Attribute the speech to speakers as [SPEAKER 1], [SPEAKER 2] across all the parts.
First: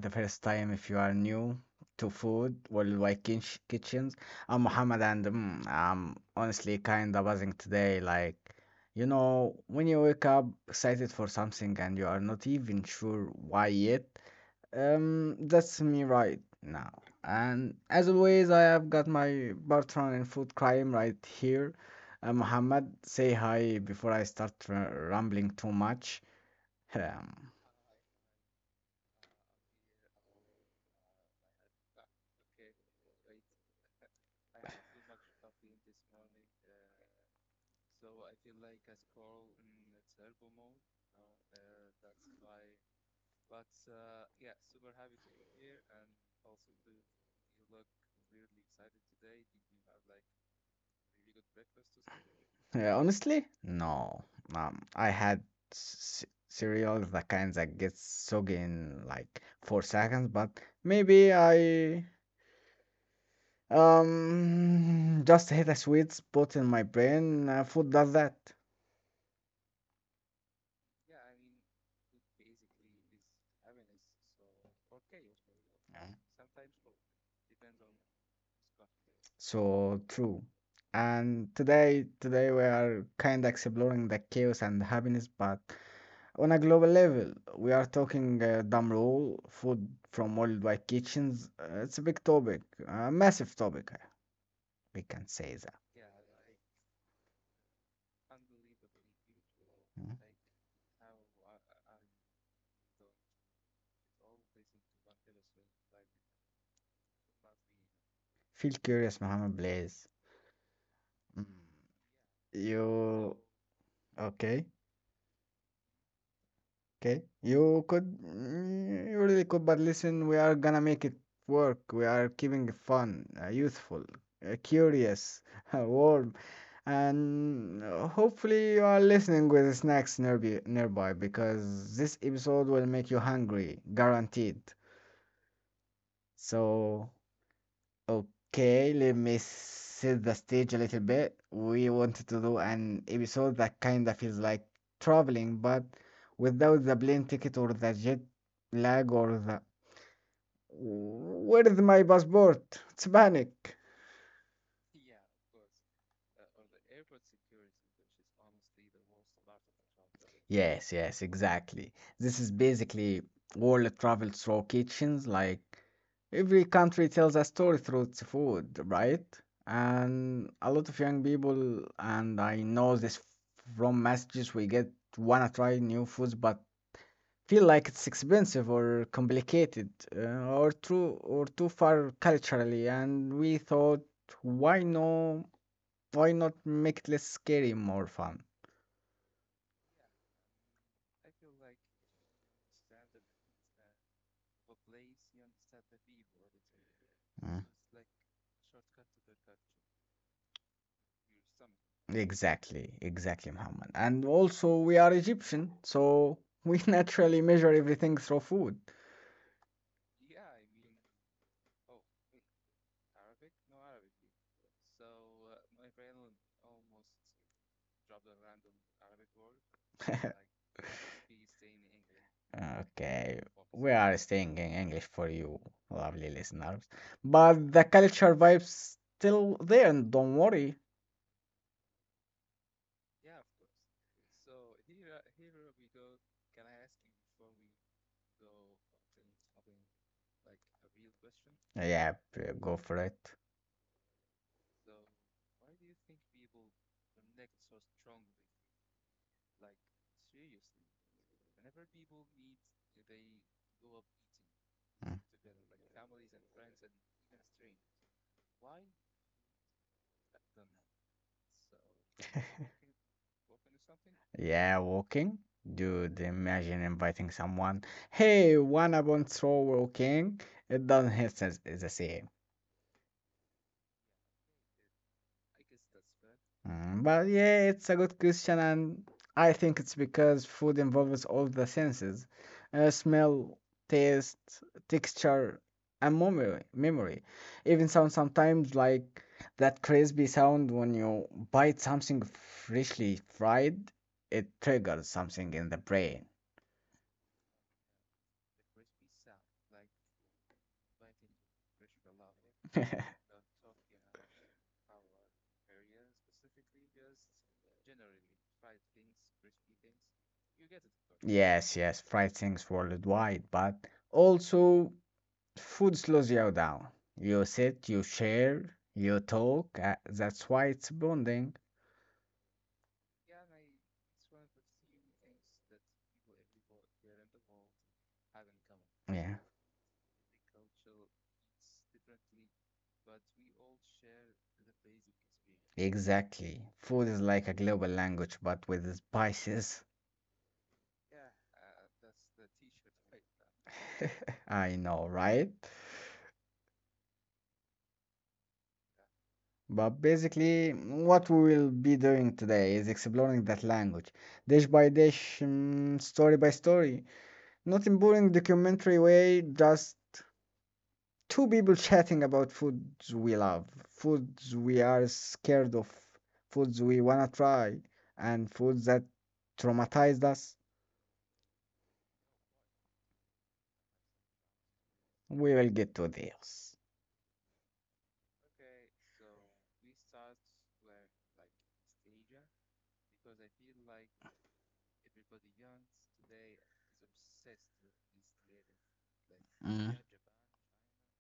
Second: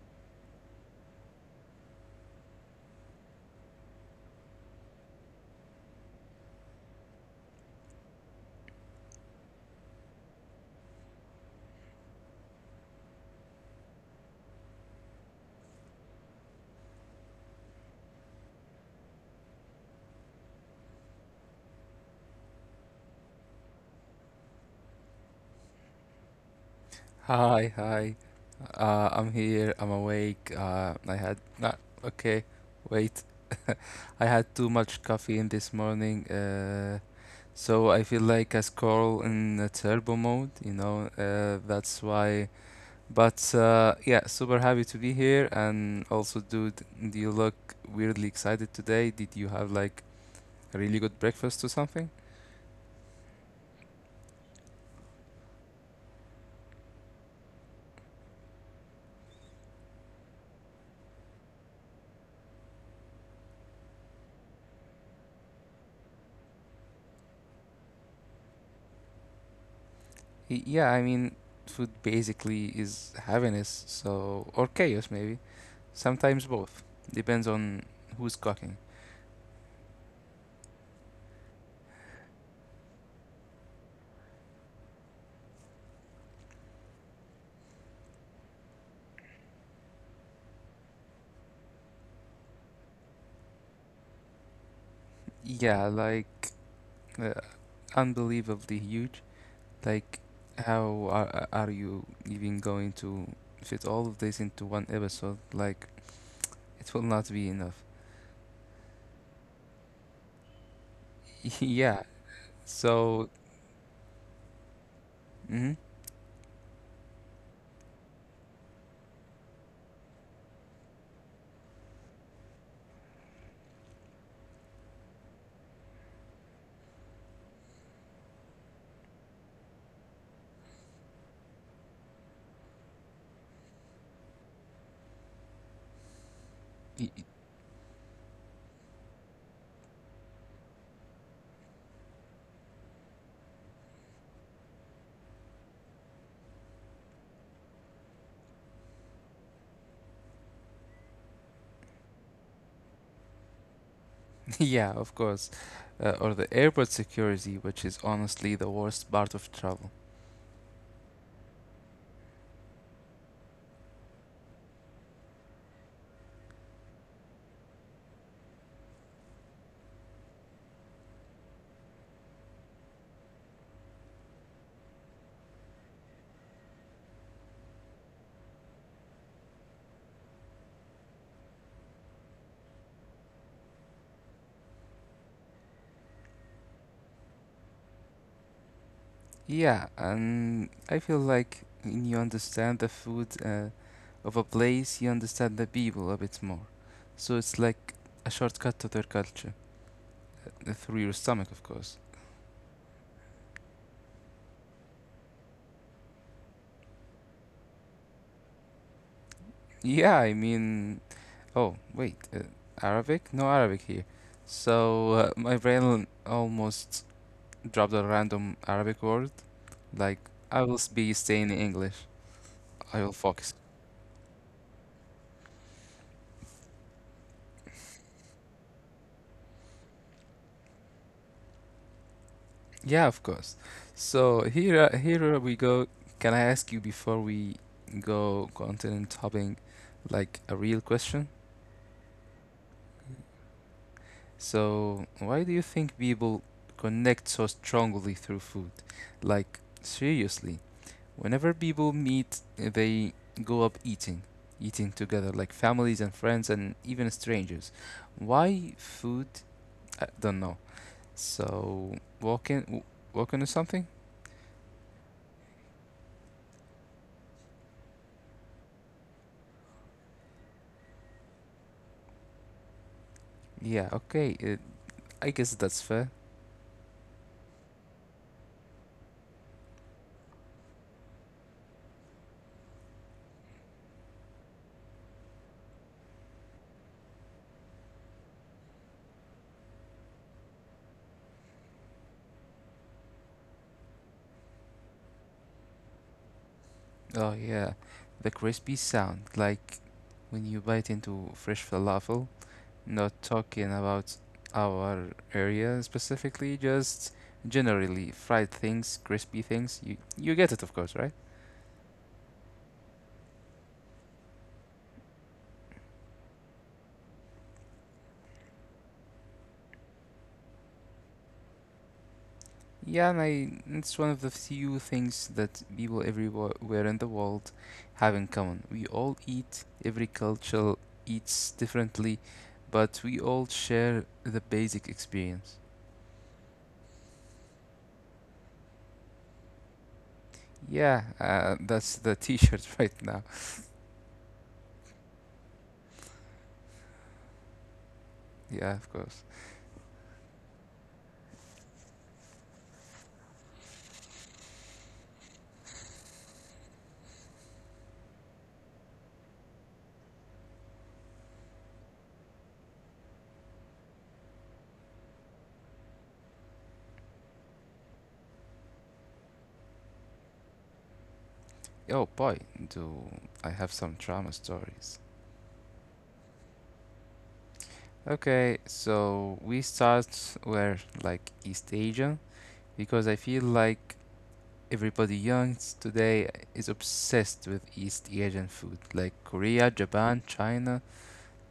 [SPEAKER 1] the first time if you are new to food worldwide kitchens. I'm Muhammad and I'm honestly kinda buzzing today. Like, you know, when you wake up excited for something and you are not even sure why yet, that's me right now. And as always, I have got my Bartron in food crime right here. Muhammad, say hi before I start rambling too much.
[SPEAKER 2] Hi,
[SPEAKER 1] Um,
[SPEAKER 2] hi. I'm here. I'm awake. I had not Okay. Wait, I had too much caffeine this morning. So I feel like a squirrel in a turbo mode. That's why. But yeah, super happy to be here. And also, dude, do you look weirdly excited today? Did you have like a really good breakfast or something?
[SPEAKER 1] Yeah, honestly, no. I had c cereal, the kinds that gets soggy in like four seconds, but maybe I just hit a sweet spot in my brain. Food does that.
[SPEAKER 2] Yeah, I mean, food basically is happiness. Or chaos maybe.
[SPEAKER 1] Yeah.
[SPEAKER 2] Sometimes both. Depends on who's cooking.
[SPEAKER 1] So true. And today we are kind of exploring the chaos and happiness, but on a global level, we are talking dumb rule, food from worldwide kitchens. It's a big topic, a massive topic, we can
[SPEAKER 2] Yeah,
[SPEAKER 1] say that.
[SPEAKER 2] like, uh, unbelievably huge. Like,
[SPEAKER 1] Mm.
[SPEAKER 2] how are you even going to fit all of this into one episode? Like, it will not be enough.
[SPEAKER 1] Feel curious, Mohammed, please. Mm.
[SPEAKER 2] Yeah, so.
[SPEAKER 1] You okay?
[SPEAKER 2] Mhm.
[SPEAKER 1] Okay, you could you really could, but listen, we are gonna make it work. We are keeping it fun, youthful, curious, warm, and hopefully you are listening with snacks nearby because this episode will make you hungry, guaranteed.
[SPEAKER 2] Y-
[SPEAKER 1] So okay, let me set the stage a little bit. We wanted to do an episode that kind of feels like traveling, but without the plane ticket or the jet lag or the. Where is my passport? It's panic.
[SPEAKER 2] Yeah, of course. Or the airport security, which is honestly the worst part of travel.
[SPEAKER 1] Yes, yes, exactly. This is basically world travel through kitchens. Like every country tells a story through its food, right? And a lot of young people, and I know this from messages we get, wanna try new foods, but feel like it's expensive or complicated or too far culturally. And we thought, why no? Why not make it less scary, more fun?
[SPEAKER 2] Yeah, and I feel like when you understand the food, of a place, you understand the people a bit more. So it's like
[SPEAKER 1] Mm.
[SPEAKER 2] a shortcut to their culture, through your stomach, of course.
[SPEAKER 1] Exactly, exactly, Muhammad. And also, we are Egyptian, so we naturally measure everything through food.
[SPEAKER 2] Yeah, I mean, oh, wait, Arabic? No Arabic here. So, my brain almost dropped a random Arabic word. Like, I will be staying in English. I will focus
[SPEAKER 1] Okay, we are staying in English for you, lovely listeners. But the culture vibe's still there, and don't worry.
[SPEAKER 2] Yeah, of course. So, here we go. Can I ask you before we go continent hopping, like a real question?
[SPEAKER 1] Yeah, go for it.
[SPEAKER 2] So why do you think people connect so strongly through food? Like seriously, whenever people meet, they go up eating together,
[SPEAKER 1] Mm.
[SPEAKER 2] like families and friends and even strangers. Why food? I don't know. So, walking, walking or something?
[SPEAKER 1] Yeah, walking. Dude, imagine inviting someone. Hey, wanna bonsoir walking? It doesn't hit us the same.
[SPEAKER 2] Yeah. Okay. I guess that's fair.
[SPEAKER 1] Mm, but yeah, it's a good question, and I think it's because food involves all the senses, smell, taste, texture, and memory. Memory, even sound sometimes like that crispy sound when you bite something freshly fried. It triggers something in the brain.
[SPEAKER 2] Oh yeah, the crispy sound, like when you bite into fresh falafel. Not talking about our area specifically, just generally fried things, crispy things. You get it, of course, right?
[SPEAKER 1] Yes, yes, fried things worldwide, but also food slows you down. You sit, you share, you talk. That's why it's bonding.
[SPEAKER 2] Yeah, and it's one of the few things that people everywhere in the world have in common. We all eat.
[SPEAKER 1] Yeah,
[SPEAKER 2] Every culture eats differently, but we all share the basic experience.
[SPEAKER 1] exactly. Food is like a global language, but with spices.
[SPEAKER 2] Yeah, that's the T-shirt right now.
[SPEAKER 1] I know, right?
[SPEAKER 2] Yeah, of course.
[SPEAKER 1] But basically, what we will be doing today is exploring that language, dish by dish, mm, story by story. Not in boring documentary way, just two people chatting about foods we love, foods we are scared of, foods we wanna try, and foods that traumatized us.
[SPEAKER 2] Oh boy, do I have some drama stories.
[SPEAKER 1] We will get to this.
[SPEAKER 2] Okay, so we start where, like, East Asia, because I feel like everybody young today is obsessed with East Asian food, like Korea,
[SPEAKER 1] Mm.
[SPEAKER 2] Japan, China,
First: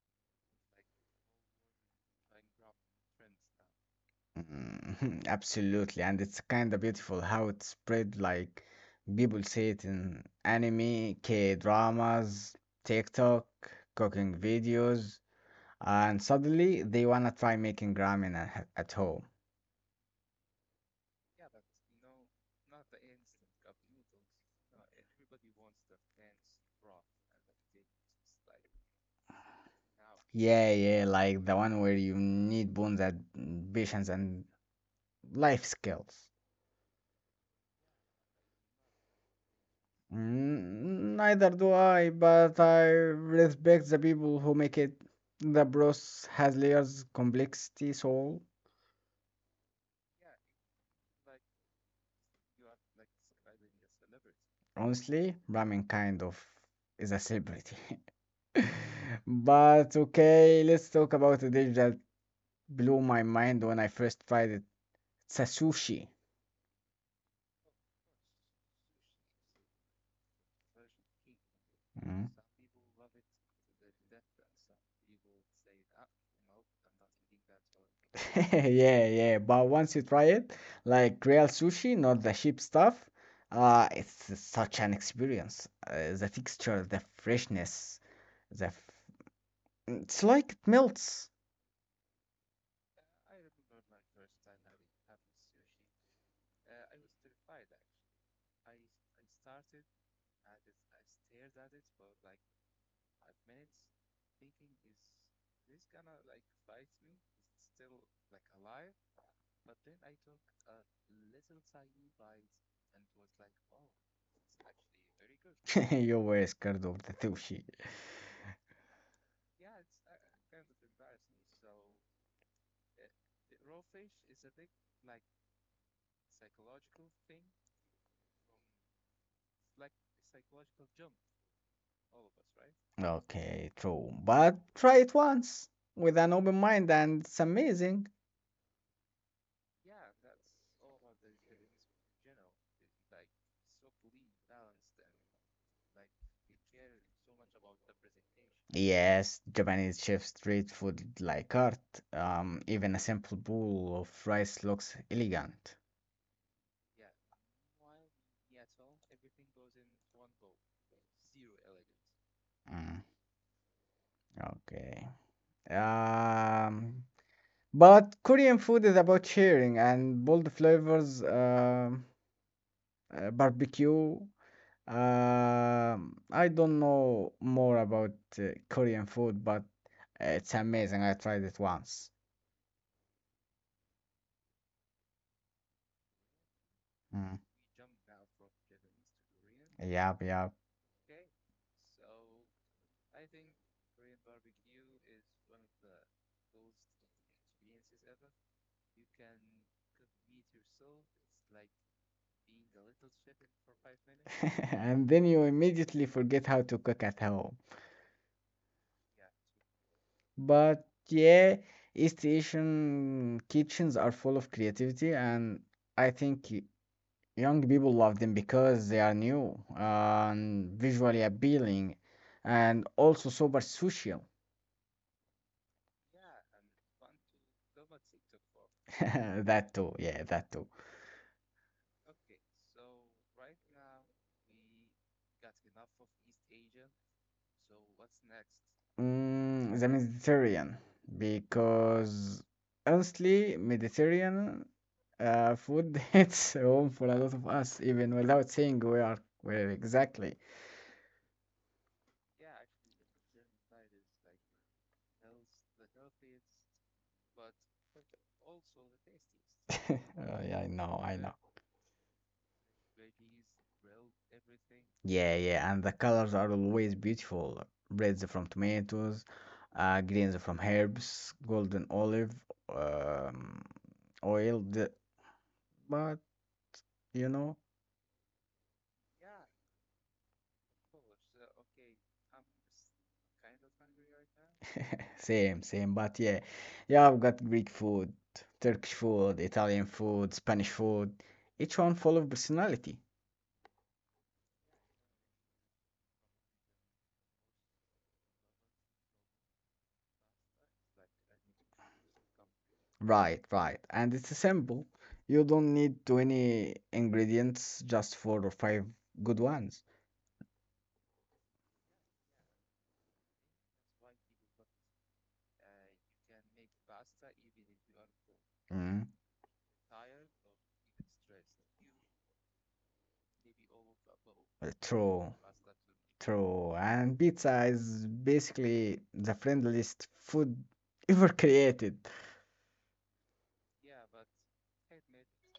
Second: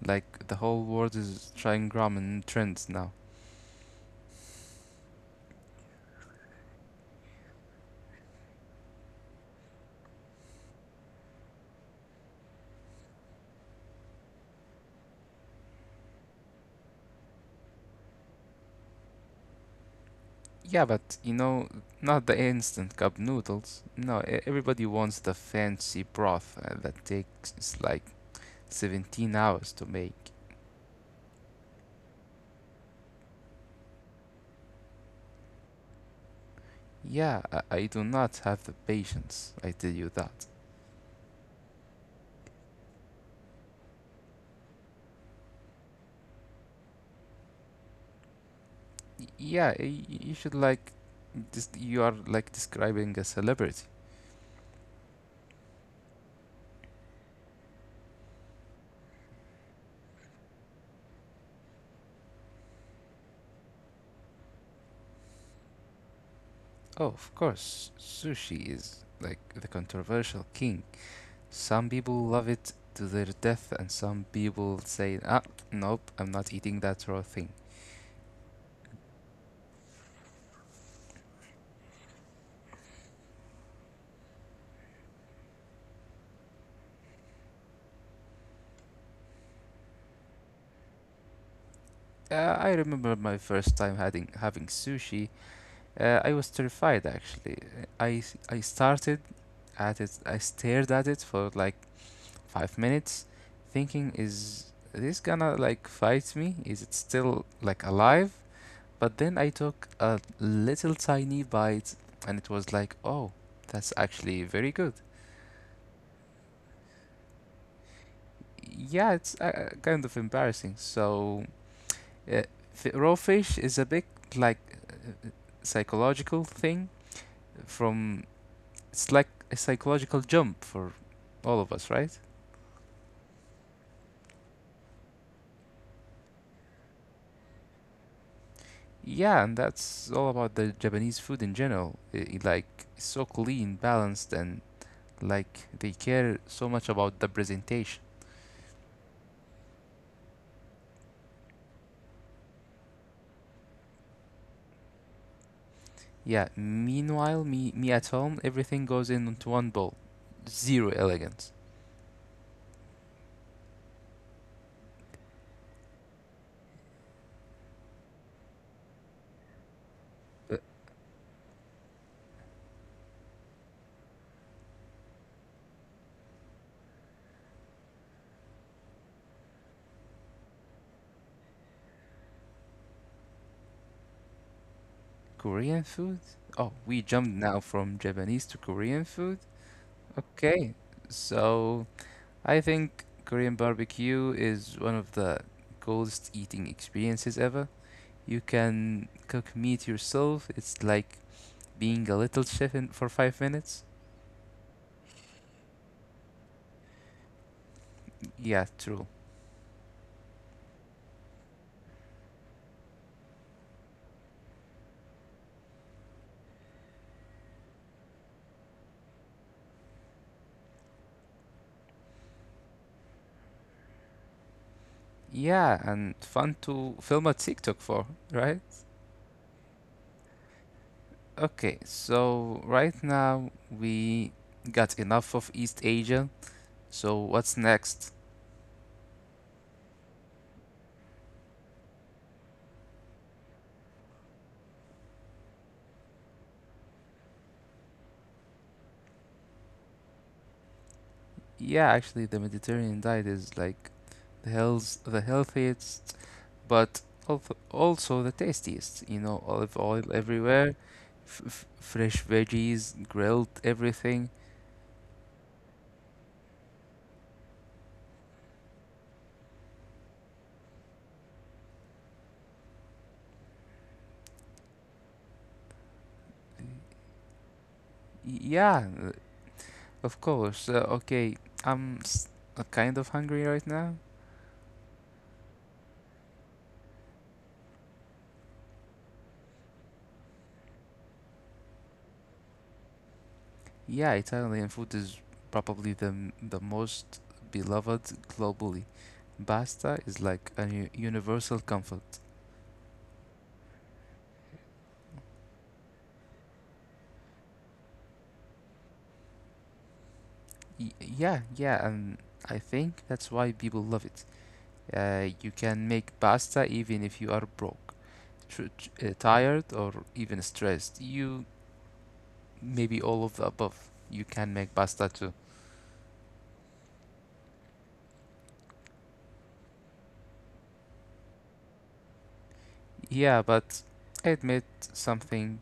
[SPEAKER 2] like the whole world is trying ramen trends now.
[SPEAKER 1] Mm, absolutely, and it's kind of beautiful how it spread. Like people see it in anime, K dramas, TikTok, cooking videos, and suddenly they wanna try making ramen at home.
[SPEAKER 2] Yeah, but not the instant cup noodles. No, everybody wants the fancy broth, that takes like 17 hours to make.
[SPEAKER 1] Yeah, yeah, like the one where you need bones and patience and life skills.
[SPEAKER 2] Yeah, I do not have the patience. I tell you that.
[SPEAKER 1] Mm, neither do I, but I respect the people who make it. The broth has layers, complexity, soul,
[SPEAKER 2] Yeah, you should, like. You are like describing a celebrity.
[SPEAKER 1] honestly, ramen kind of is a celebrity. But okay, let's talk about a dish that blew my mind when I first tried it. It's a sushi.
[SPEAKER 2] Oh, of course, sushi is like the controversial king. Some
[SPEAKER 1] Mm-hmm.
[SPEAKER 2] people love it to their death, and some people say, ah, nope, I'm not eating that raw thing.
[SPEAKER 1] Yeah, yeah, but once you try it, like real sushi, not the cheap stuff, it's such an experience. The texture, the freshness, the f it's like it melts.
[SPEAKER 2] I remember my first time having sushi. I was terrified, actually. I I started at it. I stared at it for like 5 minutes, thinking, is this gonna, like, fight me, is it still, like, alive? But then I took a little tiny bite, and it was like, oh, that's actually very good.
[SPEAKER 1] Very good. You were scared of the sushi.
[SPEAKER 2] Yeah, it's, kind of embarrassing, so uh, raw fish is a big, like, psychological thing. From It's like a psychological jump for all of us, right?
[SPEAKER 1] Okay, true. But try it once with an open mind, and it's amazing.
[SPEAKER 2] Yeah, and that's all about the Japanese food in general. Like, it's so clean, balanced, and, like, they care so much about the presentation.
[SPEAKER 1] Yes, Japanese chef street food like art. Even a simple bowl of rice looks elegant.
[SPEAKER 2] Yeah. Meanwhile, me at home, everything goes in into one bowl. Zero elegance.
[SPEAKER 1] Mm, okay. Um, but Korean food is about sharing and bold
[SPEAKER 2] Uh,
[SPEAKER 1] flavors, barbecue. Um, I don't know more about uh, Korean food, but it's amazing. I tried it once.
[SPEAKER 2] Korean food? Oh, we jumped
[SPEAKER 1] Mm.
[SPEAKER 2] now from Japanese to Korean food.
[SPEAKER 1] Yep, yep.
[SPEAKER 2] Okay, so I think Korean barbecue is one of the coolest eating experiences ever. You can cook meat yourself. It's like being a little
[SPEAKER 1] Being a
[SPEAKER 2] chef, for 5 minutes?
[SPEAKER 1] minutes. And then you immediately forget how to cook at home.
[SPEAKER 2] Yeah, true.
[SPEAKER 1] But yeah, East Asian kitchens are full of creativity, and I think young people love them because they are new and visually appealing and also super social.
[SPEAKER 2] Yeah, and fun to film a TikTok for, right?
[SPEAKER 1] That too, yeah, that too.
[SPEAKER 2] Okay, so right now we got enough of East Asia. So what's next?
[SPEAKER 1] Mm, the Mediterranean, because honestly, Mediterranean food hits home for a lot of us, even without saying where exactly.
[SPEAKER 2] Yeah, actually, the Mediterranean diet is like the healthiest, but also the tastiest. Olive oil
[SPEAKER 1] Oh yeah, I
[SPEAKER 2] everywhere,
[SPEAKER 1] know, I know.
[SPEAKER 2] fresh veggies, grilled everything.
[SPEAKER 1] Yeah, yeah, and the colors are always beautiful. Reds from tomatoes, greens from herbs, golden olive, um, oil. The, but you know.
[SPEAKER 2] Yeah, of course. Okay, I'm kind of hungry right now.
[SPEAKER 1] Same, same. But yeah, yeah, I've got Greek food, Turkish food, Italian food, Spanish food, each one full of personality.
[SPEAKER 2] Yeah, Italian food is probably the most beloved globally. Pasta is like a universal comfort.
[SPEAKER 1] Right, right. And it's simple. You don't need 20 ingredients just four or five good ones.
[SPEAKER 2] Yeah, yeah, and I think that's why people love it. You can make pasta even if you are broke,
[SPEAKER 1] Mm.
[SPEAKER 2] tired, or even stressed. You maybe all of the above. You can make pasta too.
[SPEAKER 1] True, true. And pizza is basically the friendliest food ever created.
[SPEAKER 2] Yeah, but I admit something.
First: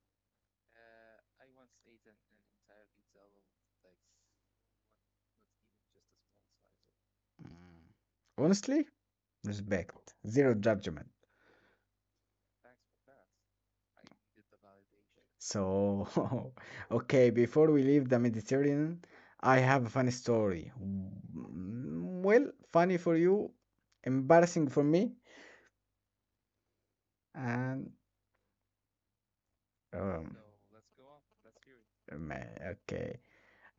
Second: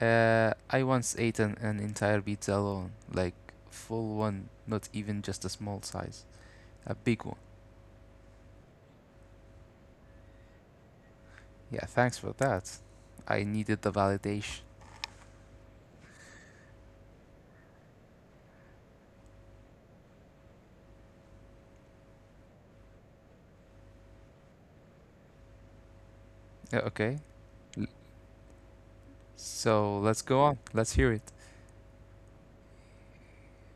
[SPEAKER 2] I once ate an entire pizza alone, like full one, not even just a small size, a big one.
[SPEAKER 1] Mm. Honestly, respect, zero judgment.
[SPEAKER 2] Yeah, thanks for that. I needed the validation.
[SPEAKER 1] So, okay, before we leave the Mediterranean, I have a funny story. Mm, well, funny for you, embarrassing for me,
[SPEAKER 2] Yeah, okay, L-
[SPEAKER 1] and
[SPEAKER 2] so let's
[SPEAKER 1] um,
[SPEAKER 2] go on. Let's hear it.
[SPEAKER 1] okay.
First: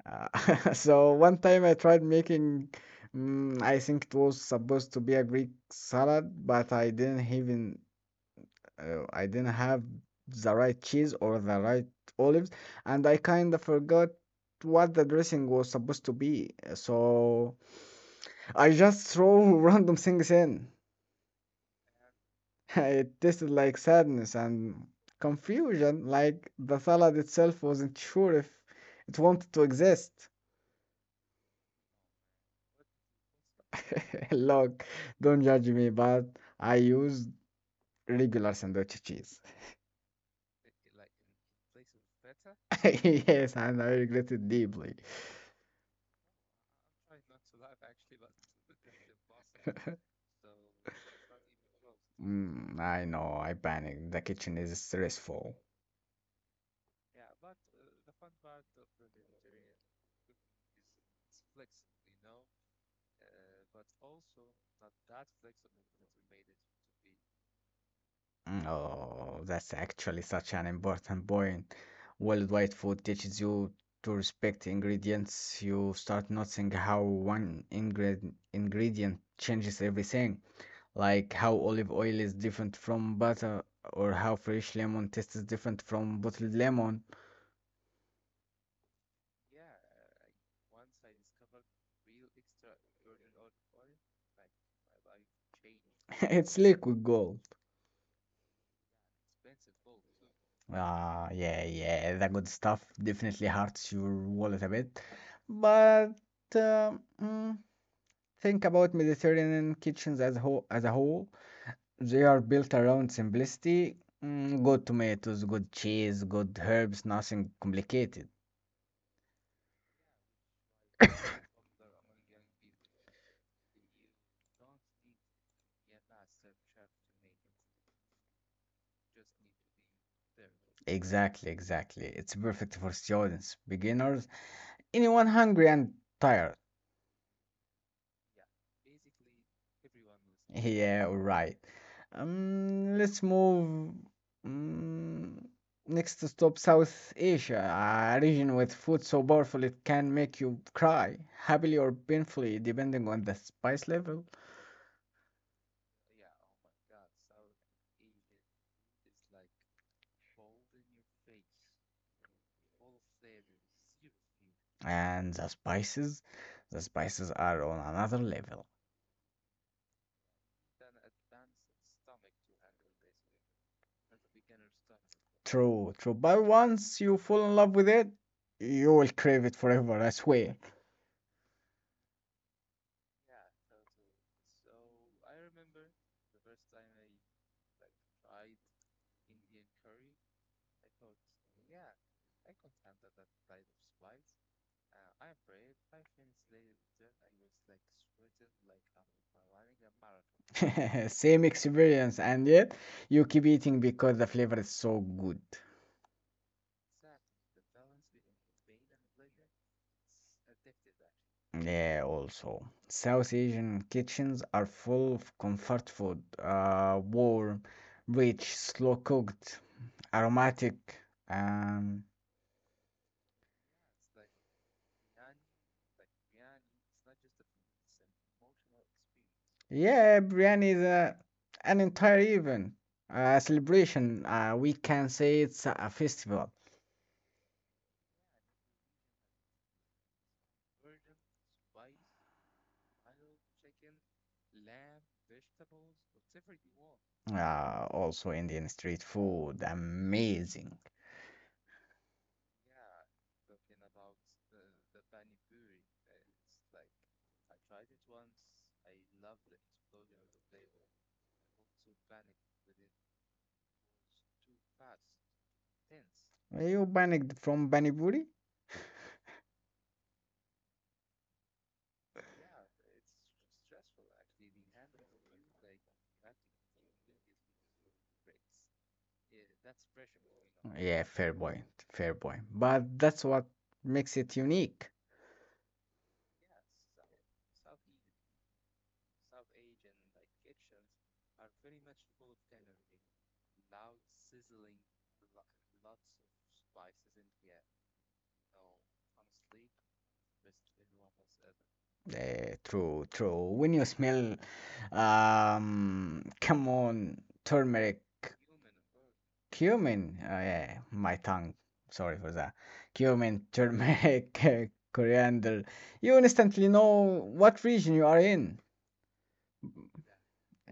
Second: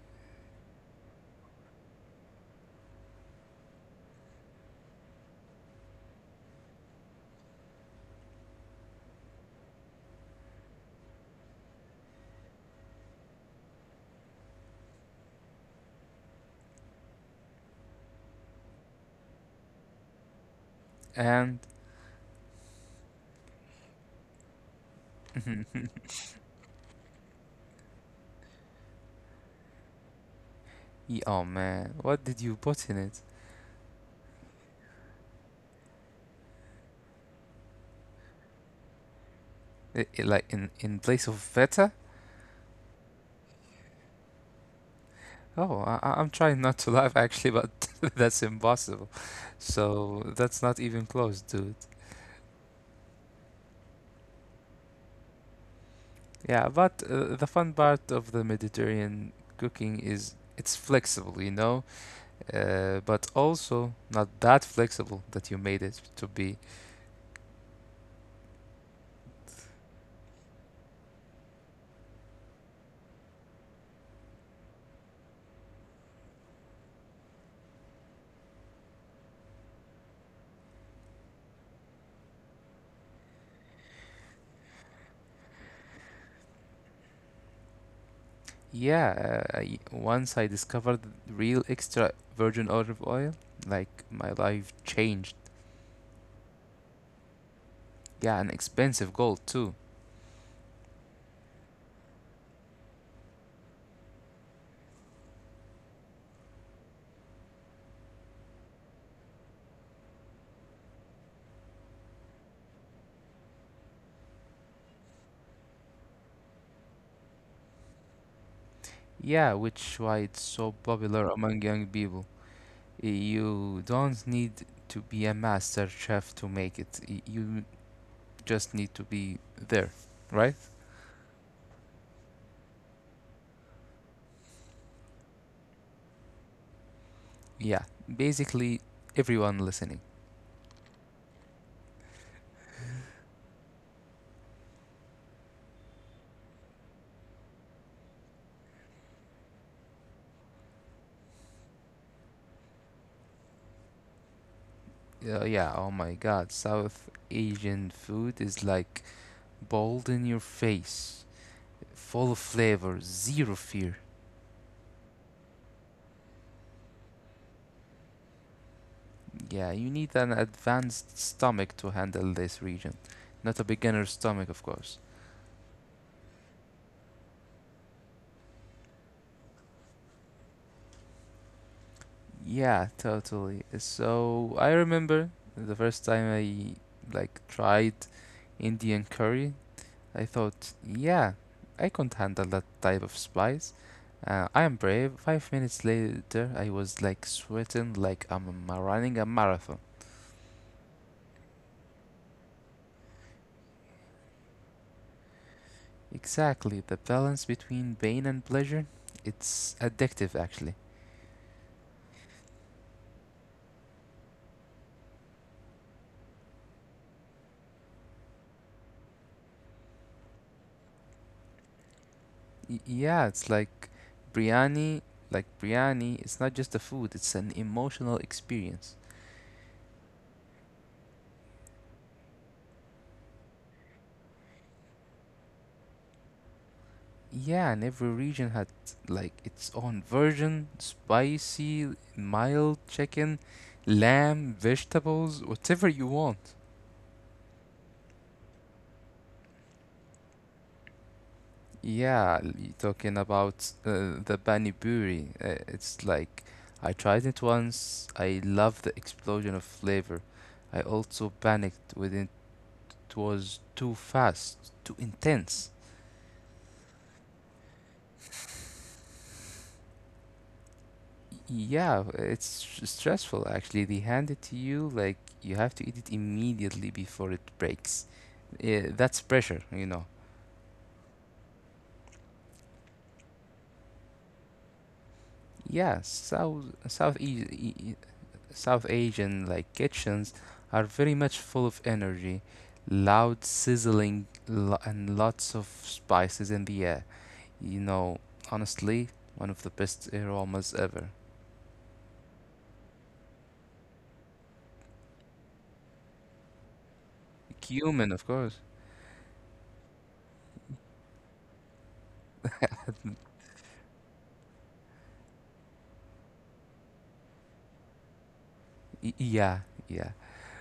[SPEAKER 1] Uh, so one time I tried making, mm, I think it was supposed to be a Greek salad, but I didn't even, I didn't have the right cheese or the right olives, and I kind of forgot what the dressing was supposed to be. So I just throw random things in.
[SPEAKER 2] And
[SPEAKER 1] It tasted like sadness and confusion, like the salad itself wasn't sure if it wanted to exist.
[SPEAKER 2] Oh man, what did you put in it?
[SPEAKER 1] Look, don't judge me, but I used regular sandwich cheese.
[SPEAKER 2] Like, in place of feta?
[SPEAKER 1] Yes, and I regret it deeply.
[SPEAKER 2] Oh, I'm trying not to laugh, actually, but that's impossible. So that's not even close, dude.
[SPEAKER 1] Mm, I know, I panicked. The kitchen is stressful.
[SPEAKER 2] Yeah, but the fun part of the Mediterranean cooking is it's flexible, but also not that flexible that you made it to be.
[SPEAKER 1] Mm, oh, that's actually such an important point. Worldwide food teaches you to respect ingredients. You start noticing how one ingredient changes everything, like how olive oil is different from butter, or how fresh lemon tastes different from bottled lemon.
[SPEAKER 2] Yeah, once I discovered real extra virgin olive oil, like, my life changed.
[SPEAKER 1] It's liquid gold.
[SPEAKER 2] Yeah, and expensive gold too.
[SPEAKER 1] Ah, yeah, yeah, the good stuff definitely hurts your wallet a bit, but mm, think about Mediterranean kitchens as whole, as a whole. They are built around simplicity. Mm, good tomatoes, good cheese, good herbs, nothing complicated.
[SPEAKER 2] Yeah, which why it's so popular among young people. You don't need to be a master chef to make it. You just need to be there, right?
[SPEAKER 1] Exactly, exactly. It's perfect for students, beginners, anyone hungry and tired.
[SPEAKER 2] Yeah, basically everyone listening.
[SPEAKER 1] Yeah, right. Let's move mm, next to stop South Asia, a region with food so powerful it can make you cry, happily or painfully, depending on the spice level.
[SPEAKER 2] Yeah, oh my god, South Asian food is, like, bold in your face, full of flavor, zero fear.
[SPEAKER 1] And the spices are on another level.
[SPEAKER 2] Yeah, you need an advanced stomach to handle this region, not a beginner stomach, of course.
[SPEAKER 1] True, true. But once you fall in love with it, you will crave it forever, I swear.
[SPEAKER 2] Yeah, totally. So I remember the first time I, like, tried Indian curry. I thought, yeah, I can't handle that type of spice. I am brave. 5 minutes later, I was like sweating, like I'm running a marathon.
[SPEAKER 1] Same experience, and yet you keep eating because the flavor is so good.
[SPEAKER 2] Exactly, the balance between pain and pleasure. It's addictive, actually.
[SPEAKER 1] Yeah, also. South Asian kitchens are full of comfort food, warm, rich, slow cooked, aromatic. Um,
[SPEAKER 2] Yeah, it's like biryani. Like biryani, it's not just a food; it's an emotional experience.
[SPEAKER 1] yeah, biryani is a, an entire event, a celebration. We can say it's a festival.
[SPEAKER 2] Yeah, and every region had like its own version, spicy, mild, chicken, lamb, vegetables, whatever you want.
[SPEAKER 1] Also, Indian street food, amazing.
[SPEAKER 2] Yeah, you talking about the pani puri. It's like, I tried it once, I love the explosion of flavor. I also panicked when it was too fast, too intense.
[SPEAKER 1] Are you panicked from Panipuri?
[SPEAKER 2] Yeah, it's stressful, actually. They hand it to you like you have to eat it immediately before it breaks. Yeah, that's pressure.
[SPEAKER 1] Yeah, fair point, fair point. But that's what makes it unique.
[SPEAKER 2] Yeah, South South e- e- E, South Asian, like, kitchens are very much full of energy, loud sizzling, and lots of spices in the air. You know, Honestly, one of the best aromas ever.
[SPEAKER 1] Eh, true, true. When you smell, come on, turmeric,
[SPEAKER 2] Cumin, of course.
[SPEAKER 1] cumin. Yeah, my tongue. Sorry for that. Cumin, turmeric, eh, coriander. You instantly know what region you are in.
[SPEAKER 2] Yeah, yeah.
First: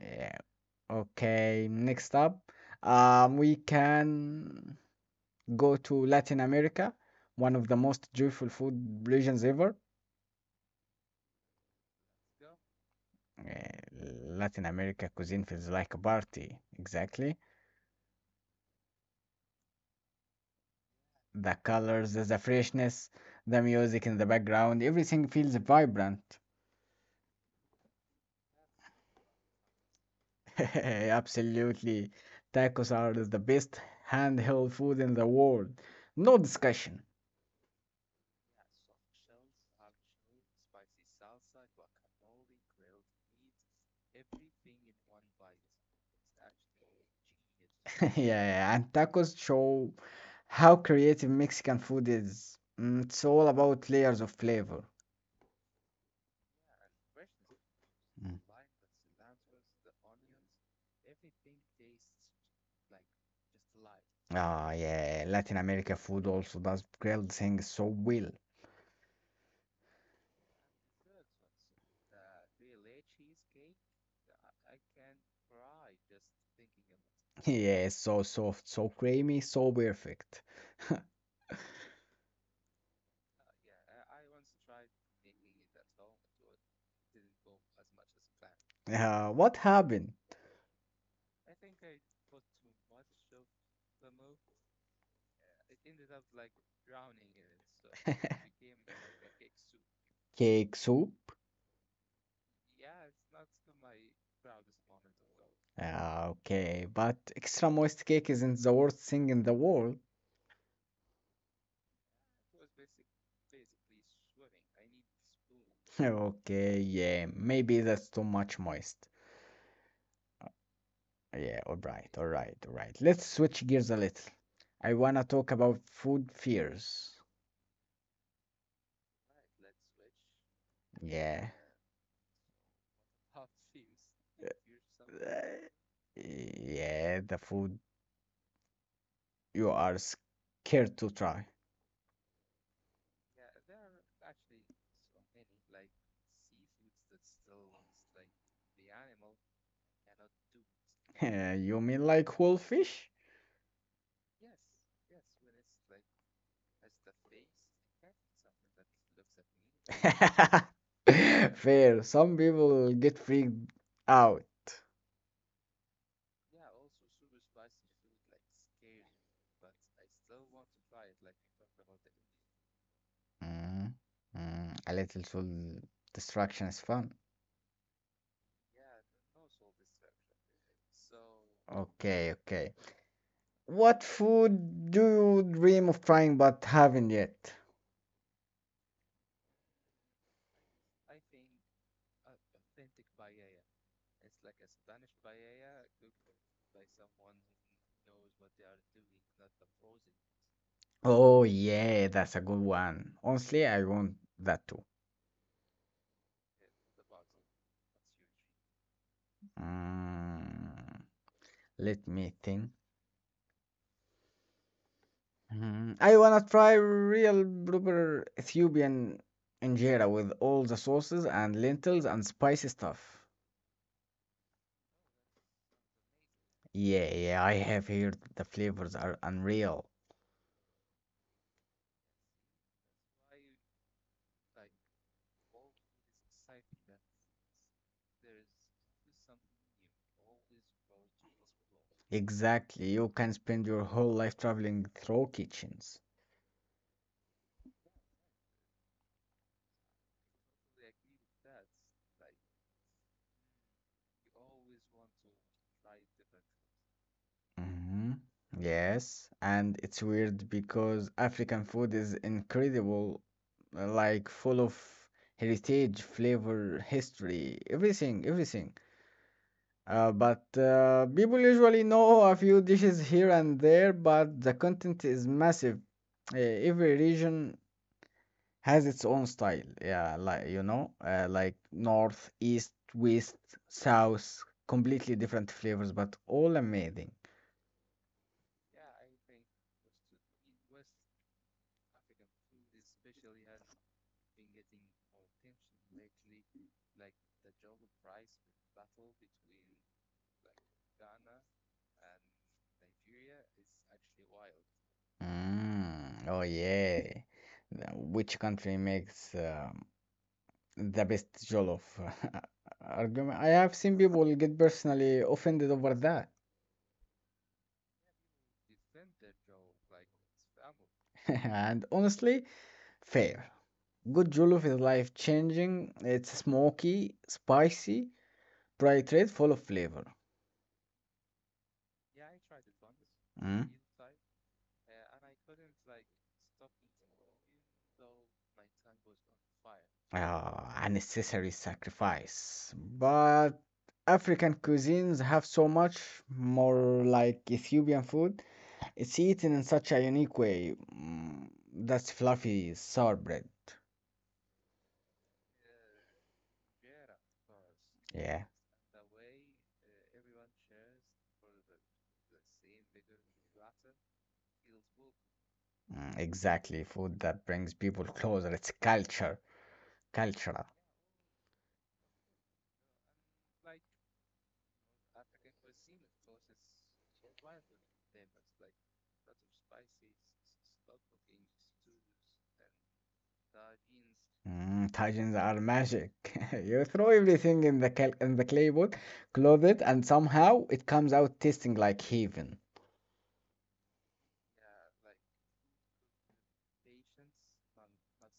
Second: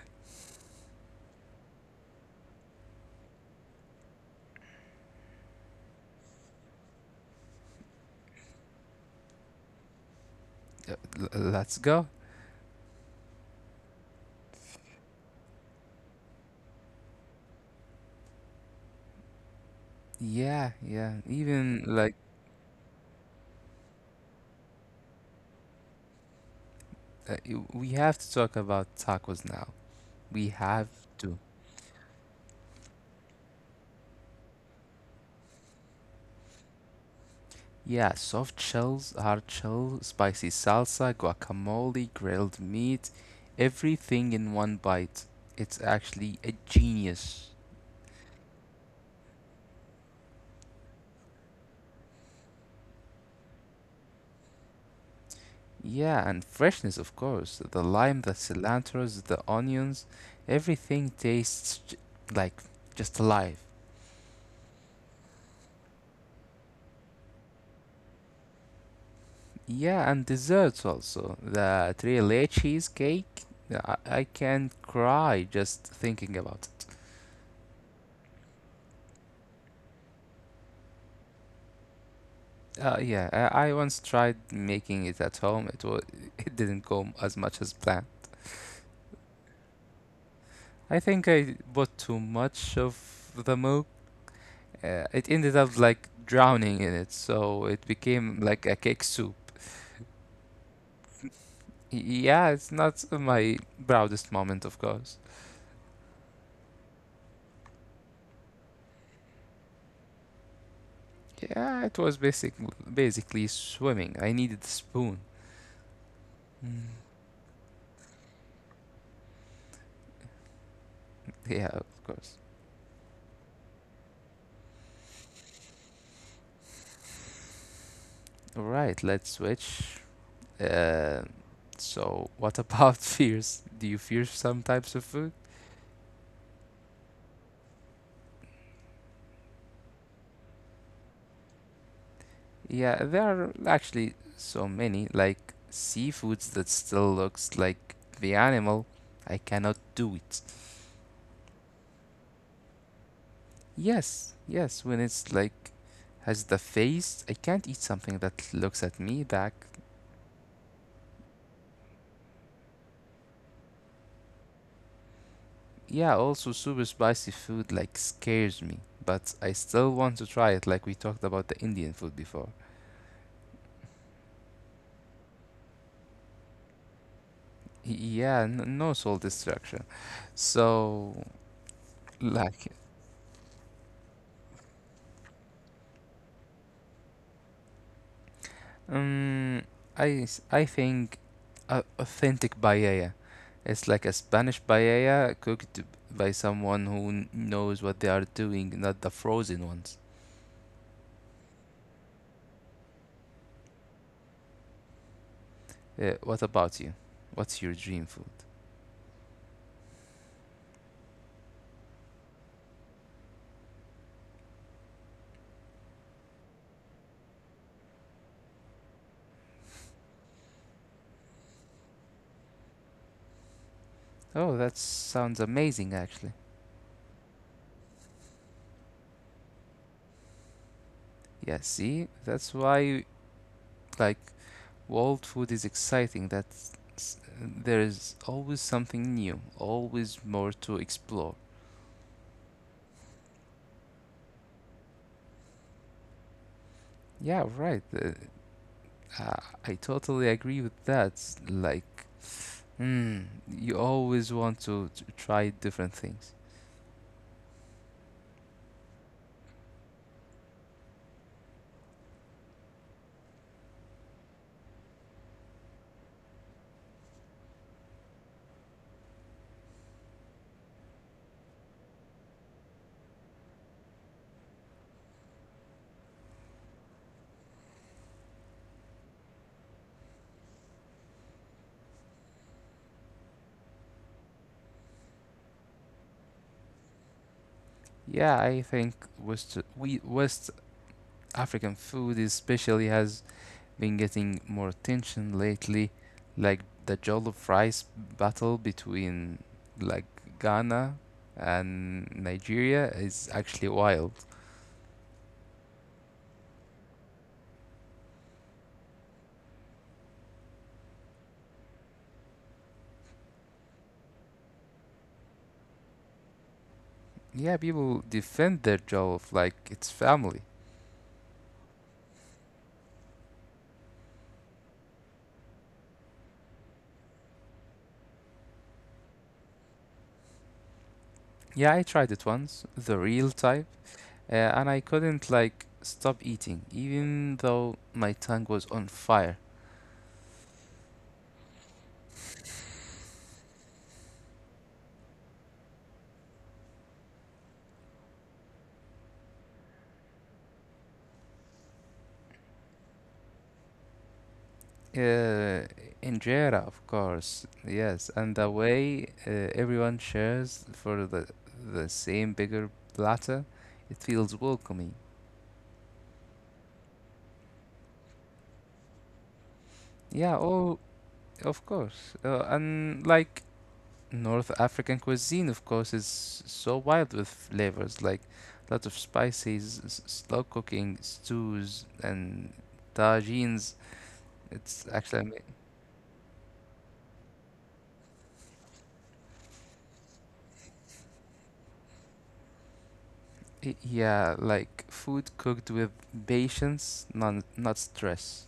[SPEAKER 1] Yeah. Okay. Next up, we can. Go to Latin America, one of the most joyful food regions ever.
[SPEAKER 2] Let's go.
[SPEAKER 1] Eh, Latin America cuisine feels like a party. Exactly.
[SPEAKER 2] Yeah, yeah.
[SPEAKER 1] The
[SPEAKER 2] Even, like,
[SPEAKER 1] colors, the freshness, the music in the background, everything feels vibrant.
[SPEAKER 2] we have to talk about tacos now. We have to.
[SPEAKER 1] Absolutely. Tacos are the best handheld food in the world. No discussion.
[SPEAKER 2] Yeah, soft shells, hard shell, spicy salsa, guacamole, grilled meat, everything in one bite. It's actually a genius.
[SPEAKER 1] Yeah, yeah, and tacos show how creative Mexican food is. Mm, it's all about layers of flavor.
[SPEAKER 2] Yeah, and freshness, of course. The lime, the cilantros, the onions, everything tastes, like, just alive.
[SPEAKER 1] Ah, yeah, Latin America food also does grilled things so well.
[SPEAKER 2] Yeah, and desserts also. The three layer cheesecake, I can cry just thinking about it.
[SPEAKER 1] Yeah, so soft, so creamy, so perfect.
[SPEAKER 2] Yeah, I once tried making it at home. It was. It didn't go as much as planned.
[SPEAKER 1] What happened?
[SPEAKER 2] I think I bought too much of the milk. It ended up, like, drowning in it, so it became like a cake soup.
[SPEAKER 1] Cake soup?
[SPEAKER 2] Yeah, it's not my proudest moment, of course.
[SPEAKER 1] Ah, okay, but extra moist cake isn't the worst thing in the world.
[SPEAKER 2] Yeah, it was basically swimming. I needed a spoon.
[SPEAKER 1] Okay,
[SPEAKER 2] Mm,
[SPEAKER 1] yeah, maybe that's too much moist.
[SPEAKER 2] yeah,
[SPEAKER 1] Yeah, all
[SPEAKER 2] of
[SPEAKER 1] right,
[SPEAKER 2] course.
[SPEAKER 1] all right, all right. Let's switch gears a little. I wanna talk about food fears.
[SPEAKER 2] Right, right, let's switch. Uh,
[SPEAKER 1] Yeah.
[SPEAKER 2] so, what about fears? Do you fear some types of food?
[SPEAKER 1] Uh, yeah, the food you are scared to try.
[SPEAKER 2] Yeah, there are actually so many, like seafoods that still looks like the animal. I cannot do it.
[SPEAKER 1] You mean like whole fish?
[SPEAKER 2] Yes, yes, when it's like has the face, I can't eat something that looks at me back.
[SPEAKER 1] Fair. Some people get freaked out.
[SPEAKER 2] Yeah, also super spicy food like scares me, but I still want to try it, like we talked about the Indian food before.
[SPEAKER 1] Mm, mm, a little soul destruction is fun.
[SPEAKER 2] Yeah, no soul destruction. So,
[SPEAKER 1] Okay,
[SPEAKER 2] like,
[SPEAKER 1] okay. What food do you dream of trying but haven't yet?
[SPEAKER 2] Um, I think a authentic paella. It's like a Spanish paella cooked by someone who knows what they are doing, not the frozen ones.
[SPEAKER 1] Oh yeah, that's a good one. Honestly, I want that too.
[SPEAKER 2] What about you? What's your dream food?
[SPEAKER 1] Mm, let me think. Mm, I wanna try real proper Ethiopian injera with all the sauces and lentils and spicy stuff.
[SPEAKER 2] Oh, that sounds amazing, actually.
[SPEAKER 1] Yeah, yeah, I have heard the flavors are unreal.
[SPEAKER 2] Yeah, see, that's why, like, world food is exciting. There is always something new, always more to explore.
[SPEAKER 1] Exactly, you can spend your whole life traveling through kitchens.
[SPEAKER 2] Yeah, right. Uh, I totally agree with that. Like, mm, you always want to try different things.
[SPEAKER 1] Mhm. Yes, and it's weird because African food is incredible, like full of heritage, flavor, history, everything, everything. But people usually know a few dishes here and there, but the content is massive. Every region has its own style. Yeah, like like north, east, west, south, completely different flavors, but all amazing.
[SPEAKER 2] Yeah, I think West African food especially has been getting more attention lately, like the jollof rice battle between, like, Ghana and Nigeria, is actually wild.
[SPEAKER 1] Mm, oh yeah. Which country makes the best jollof? Argument. I have seen people get personally offended over that.
[SPEAKER 2] Yeah, people defend their jollof like it's family.
[SPEAKER 1] And honestly, fair. Good jollof is life-changing. It's smoky, spicy, bright red, full of flavor.
[SPEAKER 2] Yeah, I tried it once, the real type,
[SPEAKER 1] Mm?
[SPEAKER 2] and I couldn't, like, stop eating, even though my tongue was on fire.
[SPEAKER 1] Ah, a necessary sacrifice. But African cuisines have so much more, like Ethiopian food. It's eaten in such a unique way. Mm, that's fluffy sour bread.
[SPEAKER 2] Uh, Injera, of course, yes, and the
[SPEAKER 1] Yeah.
[SPEAKER 2] way, everyone shares for the same bigger platter, it feels welcoming.
[SPEAKER 1] Mm, exactly. Food that brings people closer. It's culture.
[SPEAKER 2] Yeah,
[SPEAKER 1] Cultural.
[SPEAKER 2] oh, of course, and, like, North African cuisine, of course, is so wild with flavors, like lots of spices, slow cooking stews, and tagines. It's
[SPEAKER 1] Mm,
[SPEAKER 2] actually.
[SPEAKER 1] tajins are magic. You throw everything in the in the clay pot, close it, and somehow it comes out tasting like heaven.
[SPEAKER 2] Yeah, like food cooked with patience, not stress.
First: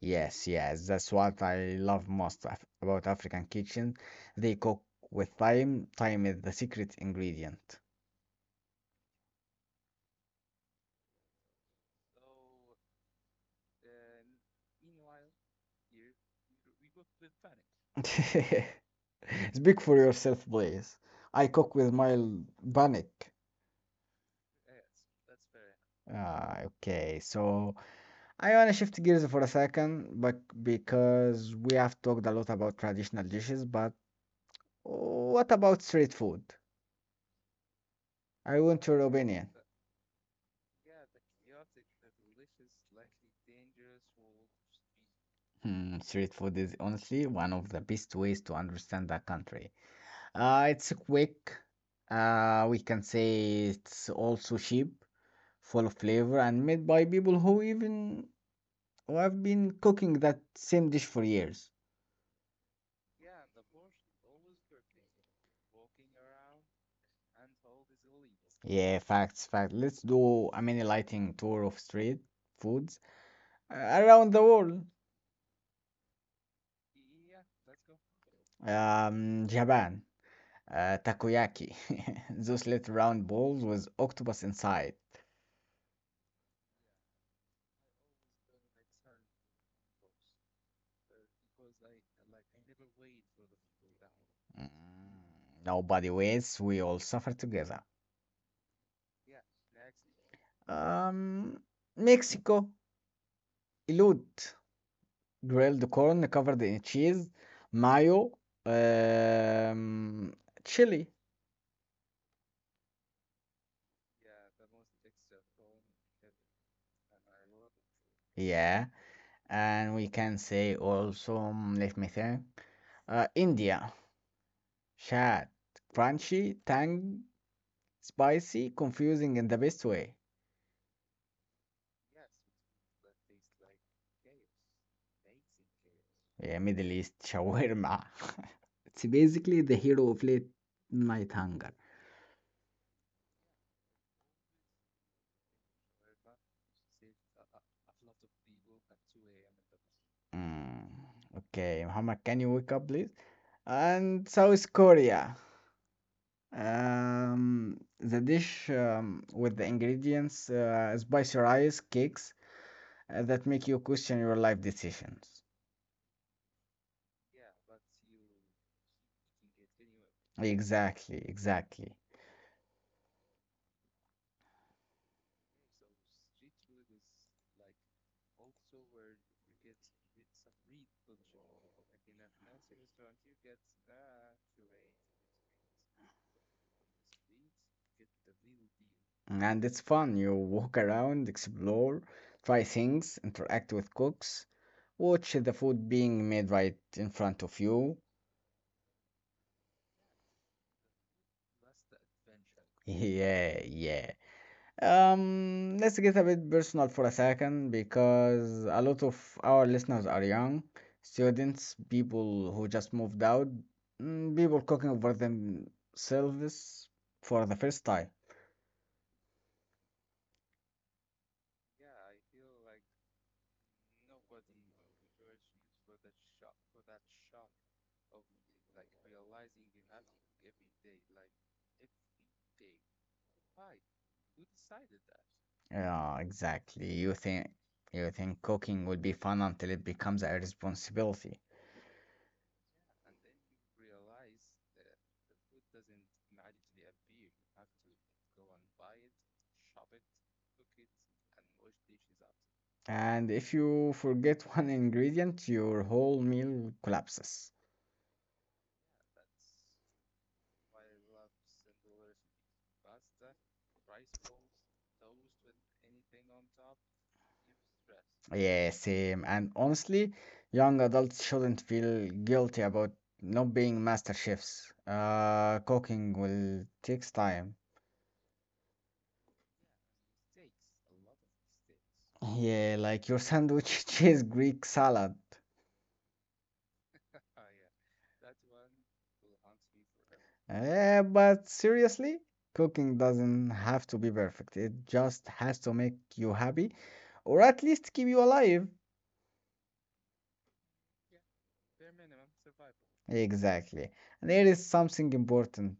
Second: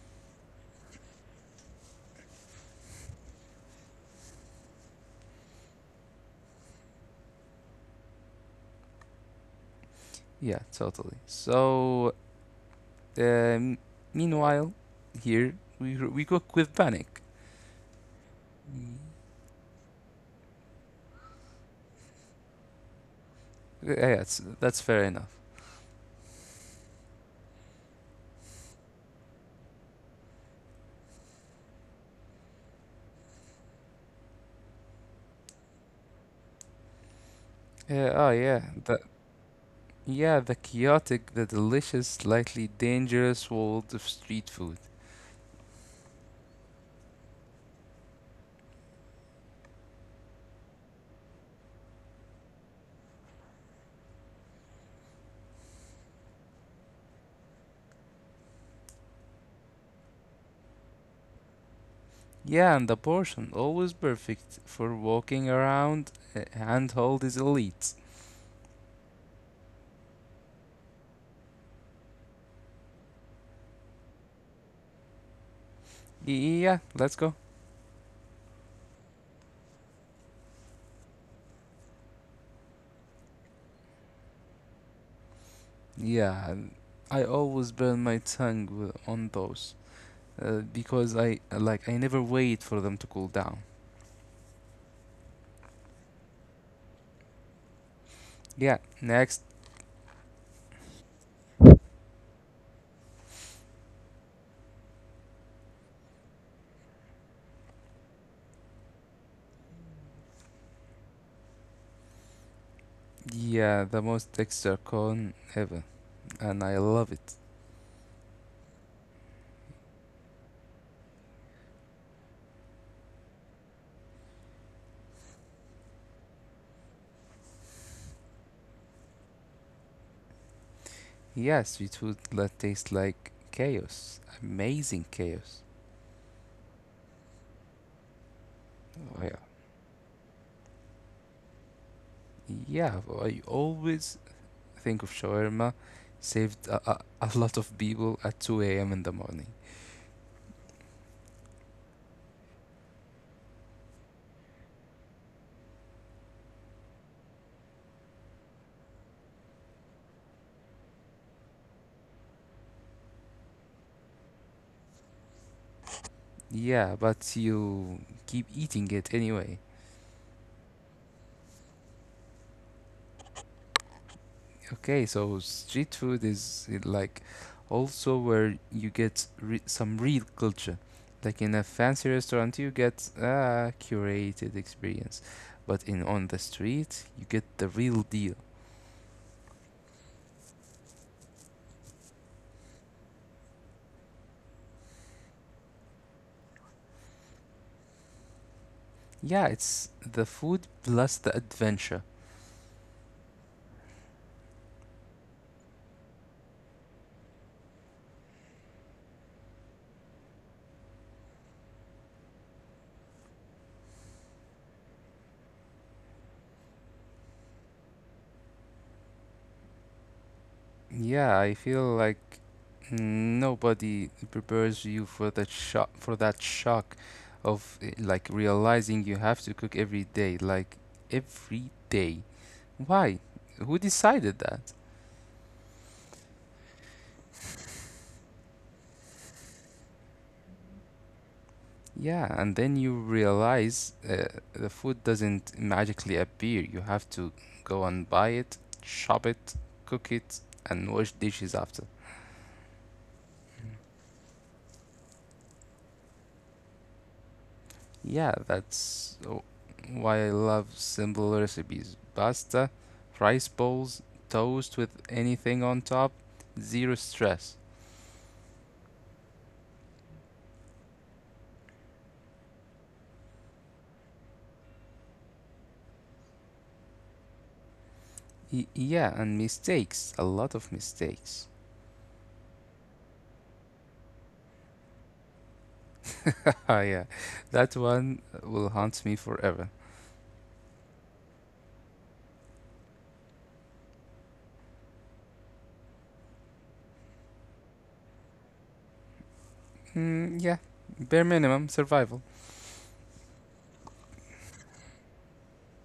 [SPEAKER 1] Yes, yes, that's what I love most about African kitchen. They cook with time. Time is the secret ingredient.
[SPEAKER 2] Yeah, totally. So, um, meanwhile, here we cook with panic.
[SPEAKER 1] Speak for yourself, please. I cook with mild panic.
[SPEAKER 2] Yeah, that's fair enough.
[SPEAKER 1] Ah, okay, so I wanna shift gears for a second, but because we have talked a lot about traditional dishes, but what about street food?
[SPEAKER 2] Yeah, oh yeah,
[SPEAKER 1] I want
[SPEAKER 2] the
[SPEAKER 1] your opinion.
[SPEAKER 2] yeah, the chaotic, the delicious, slightly dangerous world of street food.
[SPEAKER 1] Hmm, street food is honestly one of the best ways to understand a country. It's quick. We can say it's also cheap, full of flavor, and made by people who even who have been cooking that same dish for years.
[SPEAKER 2] Yeah, and the portion always perfect for walking around. Handhold is elite.
[SPEAKER 1] Yeah, facts, facts. Let's do a mini lighting tour of street foods, uh, around the world.
[SPEAKER 2] Yeah, let's go.
[SPEAKER 1] Japan, takoyaki, those little round balls with octopus inside.
[SPEAKER 2] Yeah, I always burn my tongue on those, because I, like, I never wait for them to cool down.
[SPEAKER 1] Mm, nobody wins. We all suffer together.
[SPEAKER 2] Yeah, next.
[SPEAKER 1] Um, Mexico, elote, grilled corn covered in cheese, mayo, um, chili,
[SPEAKER 2] Yeah, the most extra cone ever, and I love it.
[SPEAKER 1] yeah, and we can say also, mm, let me think, India, chat, crunchy, tang, spicy, confusing in the best way.
[SPEAKER 2] Yeah, sweet food that tastes like chaos, amazing chaos.
[SPEAKER 1] Yeah, Middle East shawarma. It's
[SPEAKER 2] Oh, yeah,
[SPEAKER 1] basically the hero of late night hunger.
[SPEAKER 2] yeah. I always think of shawarma saved a lot of people at 2 a.m. in the morning.
[SPEAKER 1] Mm, okay, Muhammad, can you wake up, please? And South Korea. The dish with the ingredients spicy rice cakes that make you question your life decisions.
[SPEAKER 2] Yeah, but you keep eating it anyway.
[SPEAKER 1] Exactly, exactly.
[SPEAKER 2] Okay, so street food is, like, also where you get some real culture. Like in a fancy restaurant, you get a curated experience, but in on the street, you get the real deal.
[SPEAKER 1] And it's fun. You walk around, explore, try things, interact with cooks, watch the food being made right in front of you.
[SPEAKER 2] Yeah, it's the food plus the adventure.
[SPEAKER 1] Yeah, yeah. Let's get a bit personal for a second because a lot of our listeners are young students, people who just moved out, mm, people cooking for themselves for the first time.
[SPEAKER 2] Yeah, I feel like nobody prepares you for that shock of, like, realizing you have to cook every day, like every day. Why? Who decided that?
[SPEAKER 1] Yeah, exactly. You think cooking would be fun until it becomes a responsibility.
[SPEAKER 2] Yeah, and then you realize, the food doesn't magically appear. You have to go and buy it, shop it, cook it, and wash dishes after.
[SPEAKER 1] And if you forget, one ingredient, your whole meal collapses.
[SPEAKER 2] Yeah, that's why I love simple recipes. Pasta, rice bowls, toast with anything on top, zero stress.
[SPEAKER 1] Yeah, same. And honestly, young adults shouldn't feel guilty about not being master chefs. Cooking will takes time.
[SPEAKER 2] Yeah, and mistakes, a lot of mistakes.
[SPEAKER 1] Yeah, like your sandwich cheese Greek salad.
[SPEAKER 2] Yeah, that one will haunt me forever.
[SPEAKER 1] Eh, but seriously, cooking doesn't have to be perfect. It just has to make you happy, or at least keep you alive.
[SPEAKER 2] Mm, yeah, bare minimum survival.
[SPEAKER 1] Exactly. And here is something important.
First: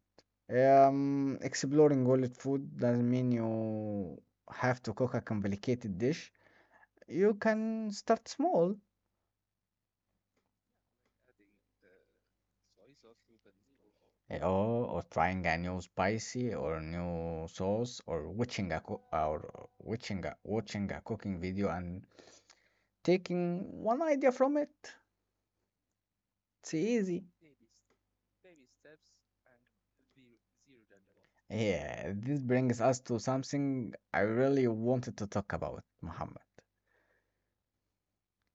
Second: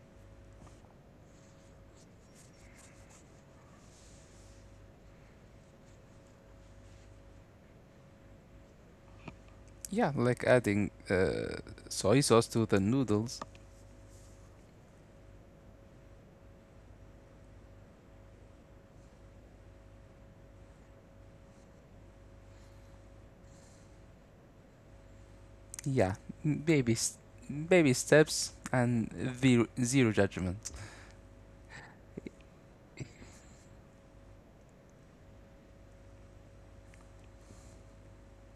[SPEAKER 1] Exploring world food doesn't mean you have to cook a complicated dish. You can start small,
[SPEAKER 2] Yeah, like adding, soy sauce to the noodles.
[SPEAKER 1] eh, or trying a new spicy or new sauce, or or watching a cooking video and taking one idea from it.
[SPEAKER 2] Yeah,
[SPEAKER 1] It's
[SPEAKER 2] baby,
[SPEAKER 1] easy.
[SPEAKER 2] baby steps and zero judgment.
[SPEAKER 1] Yeah, this brings us to something I really wanted to talk about, Muhammad.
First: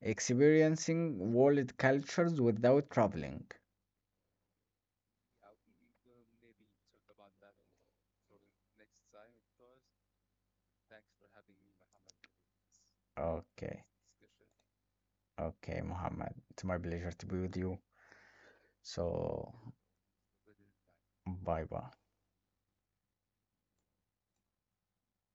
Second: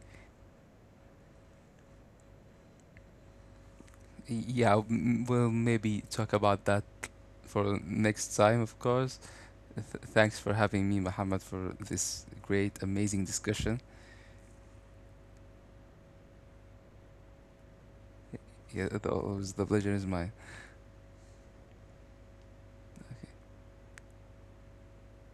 [SPEAKER 1] Experiencing world cultures without traveling.
[SPEAKER 2] Yeah, we'll maybe talk about that for next time, of course. Thanks for having me, Muhammad, for this great, amazing discussion.
[SPEAKER 1] Okay, okay, Muhammad. It's my pleasure to be with you.
[SPEAKER 2] Yeah, it
[SPEAKER 1] So,
[SPEAKER 2] was the pleasure is mine.
[SPEAKER 1] bye bye.